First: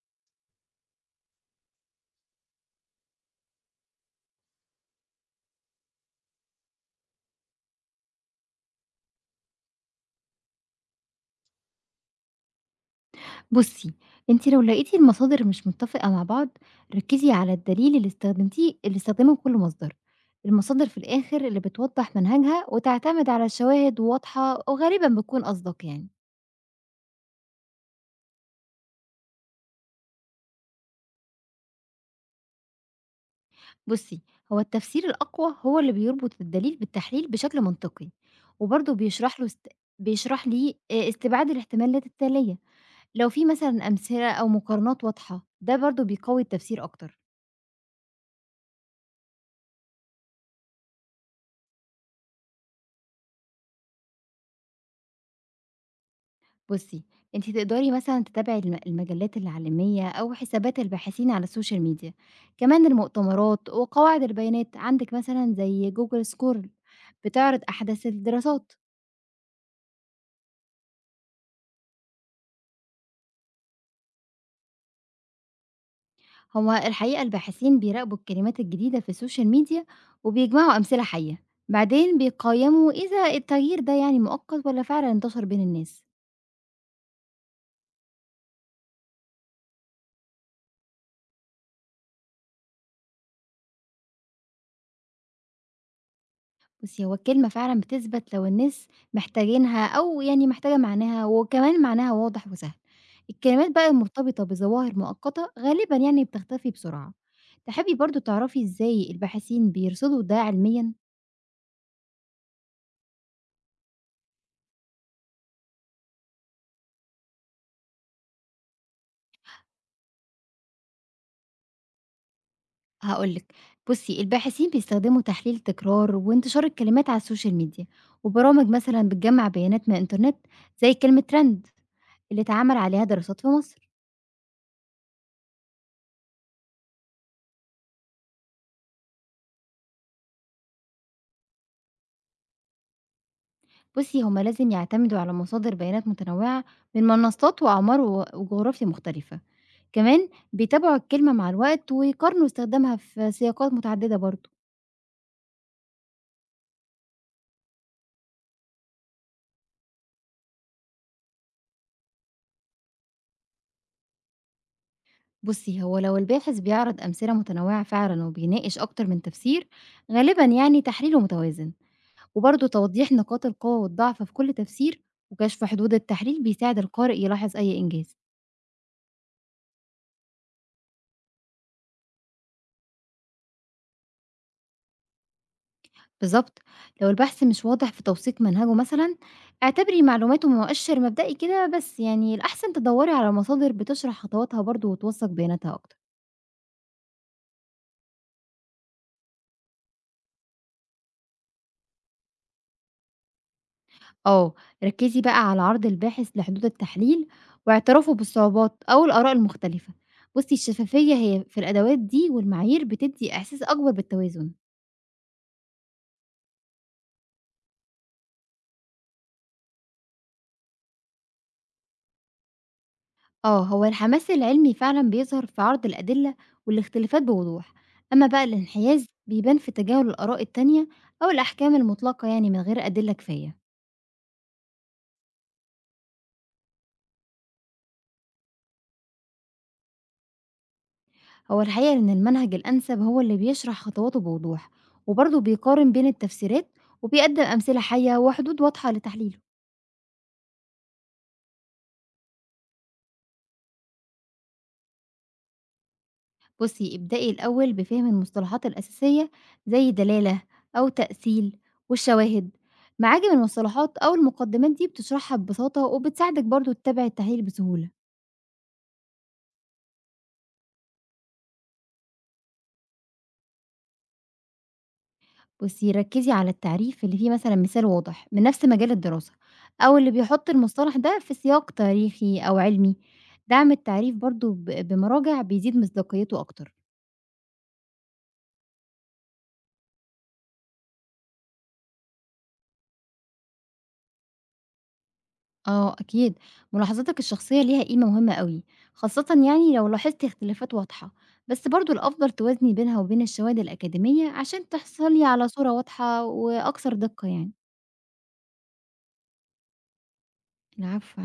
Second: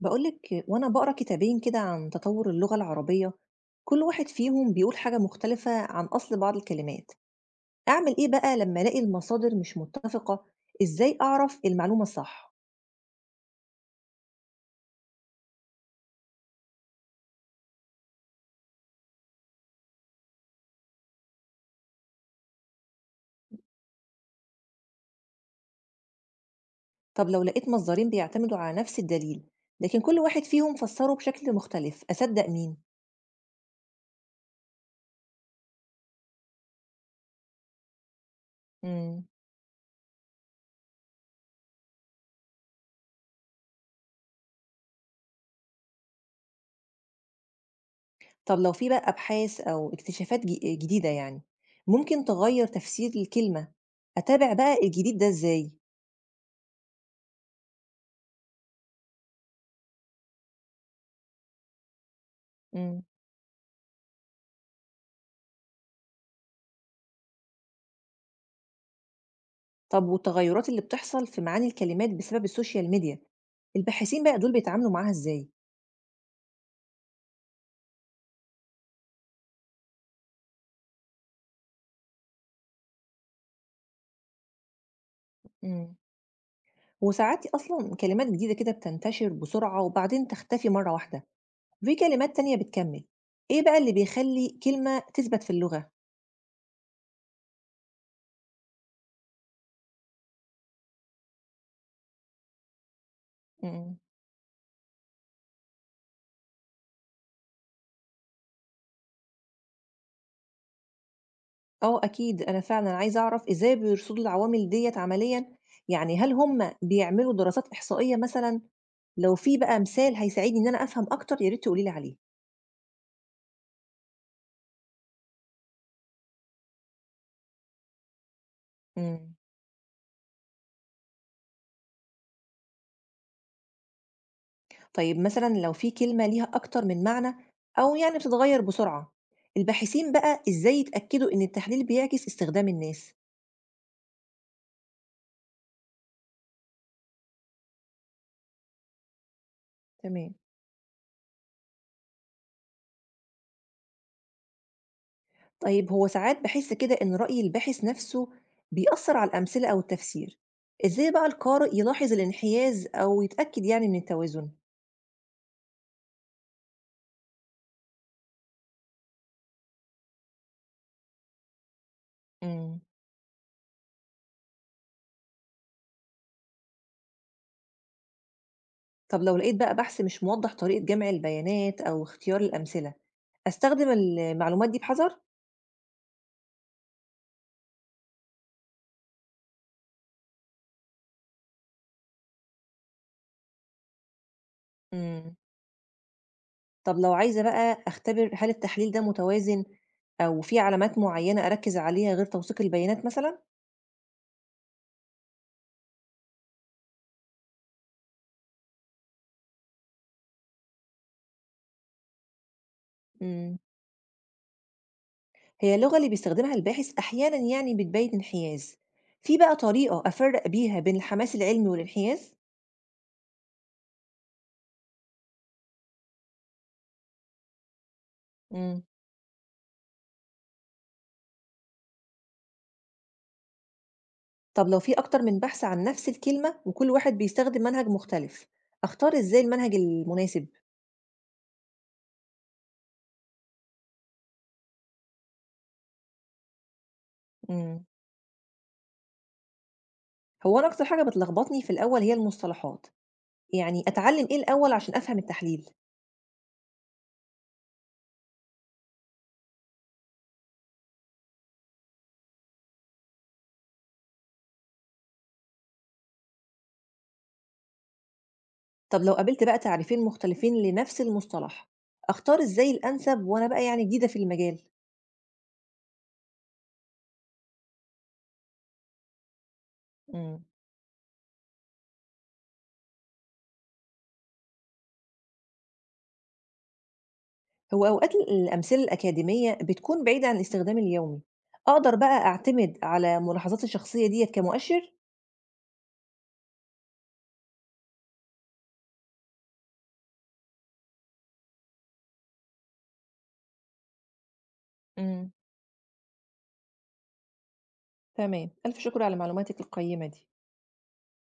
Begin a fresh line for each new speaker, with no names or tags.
بقولك وأنا بقرأ كتابين كده عن تطور اللغة العربية. كل واحد فيهم بيقول حاجة مختلفة عن أصل بعض الكلمات. أعمل إيه بقى لما ألاقي المصادر مش متفقة؟ إزاي أعرف المعلومة الصح؟
بُصّي، أنتِ لو لقيتِ المصادر مش متّفقة مع بعض، ركّزي على الدليل اللي استخدمتيه اللي استخدمه كل مصدر. المصادر في الآخر اللي بتوضّح منهجها وتعتمد على شواهد واضحة وغالبًا بتكون أصدق يعني.
طب لو لقيت مصدرين بيعتمدوا على نفس الدليل، لكن كل واحد فيهم فسره بشكل مختلف، أصدق مين؟
بُصّي، هو التفسير الأقوى هو اللي بيربط الدليل بالتحليل بشكل منطقي، وبرضه
مم.
بيشرح ليه استبعاد الاحتمالات التالية. لو في مثلًا أمثلة أو مقارنات واضحة، ده برضه بيقوي التفسير أكتر.
طب لو في بقى أبحاث أو اكتشافات جديدة، يعني ممكن تغير تفسير الكلمة، أتابع بقى الجديد ده إزاي؟
بُصّي، أنتِ تقدري مثلًا تتابعي المجلات العالمية أو حسابات الباحثين على السوشيال ميديا، كمان
مم.
المؤتمرات وقواعد البيانات عندِك مثلًا زي Google scholar بتعرض أحدث الدراسات.
طب والتغيرات اللي بتحصل في معاني الكلمات بسبب السوشيال ميديا، الباحثين بقى دول بيتعاملوا معاها ازاي؟
هو الحقيقة الباحثين بيراقبوا الكلمات الجديدة في السوشيال ميديا وبيجمعوا أمثلة حية، بعدين بيقيّموا إذا التغيير ده يعني مؤقت والّا فعلًا انتشر بين
مم.
الناس.
وساعات اصلا كلمات جديده كده بتنتشر بسرعه وبعدين تختفي مره واحده، وفي كلمات تانية بتكمل. ايه بقى اللي بيخلي كلمه تثبت في اللغه؟
بُصّي، هو الكلمة فعلًا بتثبت لو الناس محتاجينها أو يعني محتاجة معناها، وكمان معناها واضح وسهل. الكلمات بقى
مم.
المرتبطة بظواهر مؤقتة غالبًا يعني بتختفي بسرعة. تحبي برضه تعرفي إزاي الباحثين بيرصدوا ده علميًا؟
اه اكيد، انا فعلا عايزه اعرف ازاي بيرصدوا العوامل ديت عمليا. يعني هل هم بيعملوا دراسات احصائيه مثلا؟ لو في بقى مثال هيساعدني ان انا افهم اكتر، يا ريت تقولي لي عليه.
هاقول لِك. بُصّي، الباحثين بيستخدموا تحليل تكرار وانتشار الكلمات على السوشيال ميديا، وبرامج مثلًا
مم.
بتجمّع بيانات من الإنترنت، زي كلمة trend اللي اتعمل عليها دراسات في مصر.
طيب مثلًا لو في كلمة ليها أكتر من معنى، أو يعني بتتغيّر بسرعة، الباحثين بقى إزاي يتأكدوا إن التحليل بيعكس استخدام الناس؟
بُصّي، هم لازم يعتمدوا على مصادر بيانات متنوعة من منصات وأعمار و وجغرافيا مختلفة، كمان
تمام.
بيتابعوا الكلمة مع الوقت ويقارنوا استخدامها في سياقات متعددة برضه.
طيب هو ساعات باحس كده إن رأي الباحث نفسه بيأثر على الأمثلة أو التفسير، إزاي بقى القارئ يلاحظ الانحياز أو يتأكد يعني من التوازن؟
بُصّي، هو لو الباحث بيعرض أمثلة متنوعة فعلًا وبيناقش أكتر من تفسير، غالبًا يعني تحليله متوازن، وبرضه
مم.
توضيح نقاط القوة والضعف في كل تفسير وكشف حدود التحليل بيساعد القارئ يلاحظ أي إنجاز.
طب لو لقيت بقى بحث مش موضح طريقة جمع البيانات أو اختيار الأمثلة، أستخدم المعلومات دي بحذر؟
بالضبط، لو البحث مش واضح في توثيق منهجه مثلًا، اعتبري معلوماته مؤشر مبدئي كده بس، يعني الأحسن تدوّري على مصادر بتشرح خطواتها برضه وتوثّق
مم.
بياناتها أكتر.
طب لو عايزة بقى أختبر هل التحليل ده متوازن، أو في علامات معينة أركز عليها غير توثيق البيانات مثلا؟
آه، ركّزي بقى على عرض الباحث لحدود التحليل واعترافه بالصعوبات أو الآراء المختلفة. بُصّي، الشفافية هي في الأدوات دي، والمعايير بتدّي
مم.
إحساس أكبر بالتوازن.
هي اللغة اللي بيستخدمها الباحث أحيانا يعني بتبين انحياز، في بقى طريقة أفرق بيها بين الحماس العلمي والانحياز؟
آه، هو الحماس العلمي فعلا بيظهر في عرض الأدلة والاختلافات بوضوح، أما بقى
مم.
الانحياز بيبان في تجاهل الآراء التانية أو الأحكام المطلقة يعني من غير أدلة كفاية.
طب لو في أكتر من بحث عن نفس الكلمة وكل واحد بيستخدم منهج مختلف، أختار إزاي المنهج المناسب؟
هو الحقيقة إن المنهج الأنسب هو اللي بيشرح خطواته بوضوح، وبرضه بيقارن بين التفسيرات، وبيقدم أمثلة
مم.
حية وحدود واضحة لتحليله.
هو أنا أكتر حاجة بتلخبطني في الأول هي المصطلحات، يعني أتعلم إيه الأول عشان أفهم التحليل؟
بصي، ابدأي الأول بفهم المصطلحات الأساسية زي دلالة أو تأثيل والشواهد. معاجم المصطلحات أو المقدمات دي بتشرحها ببساطة وبتساعدك برضه تتابع التحليل بسهولة.
طب لو قابلت بقى تعريفين مختلفين لنفس المصطلح، أختار إزاي الأنسب وأنا بقى يعني جديدة في المجال؟
بُصّي، ركّزي على التعريف اللي فيه مثلًا مثال واضح من نفس مجال الدراسة، أو اللي
مم.
بيحُط المصطلح ده في سياق تاريخي أو علمي. دعم التعريف برضه ب بمراجع بيزيد مصداقيته أكتر.
هو أوقات الأمثلة الأكاديمية بتكون بعيدة عن الاستخدام اليومي، أقدر بقى أعتمد على ملاحظاتي الشخصية ديت كمؤشر؟
آه أكيد، ملاحظاتك الشخصية ليها قيمة مهمة أوي، خاصةً يعني لو لاحظتِ اختلافات واضحة، بس برضه الأفضل توازني بينها وبين الشواهد الأكاديمية عشان تحصلي
مم.
على صورة واضحة وأكثر دقة يعني.
تمام، ألف شكر على معلوماتك القيمة دي.
العفو.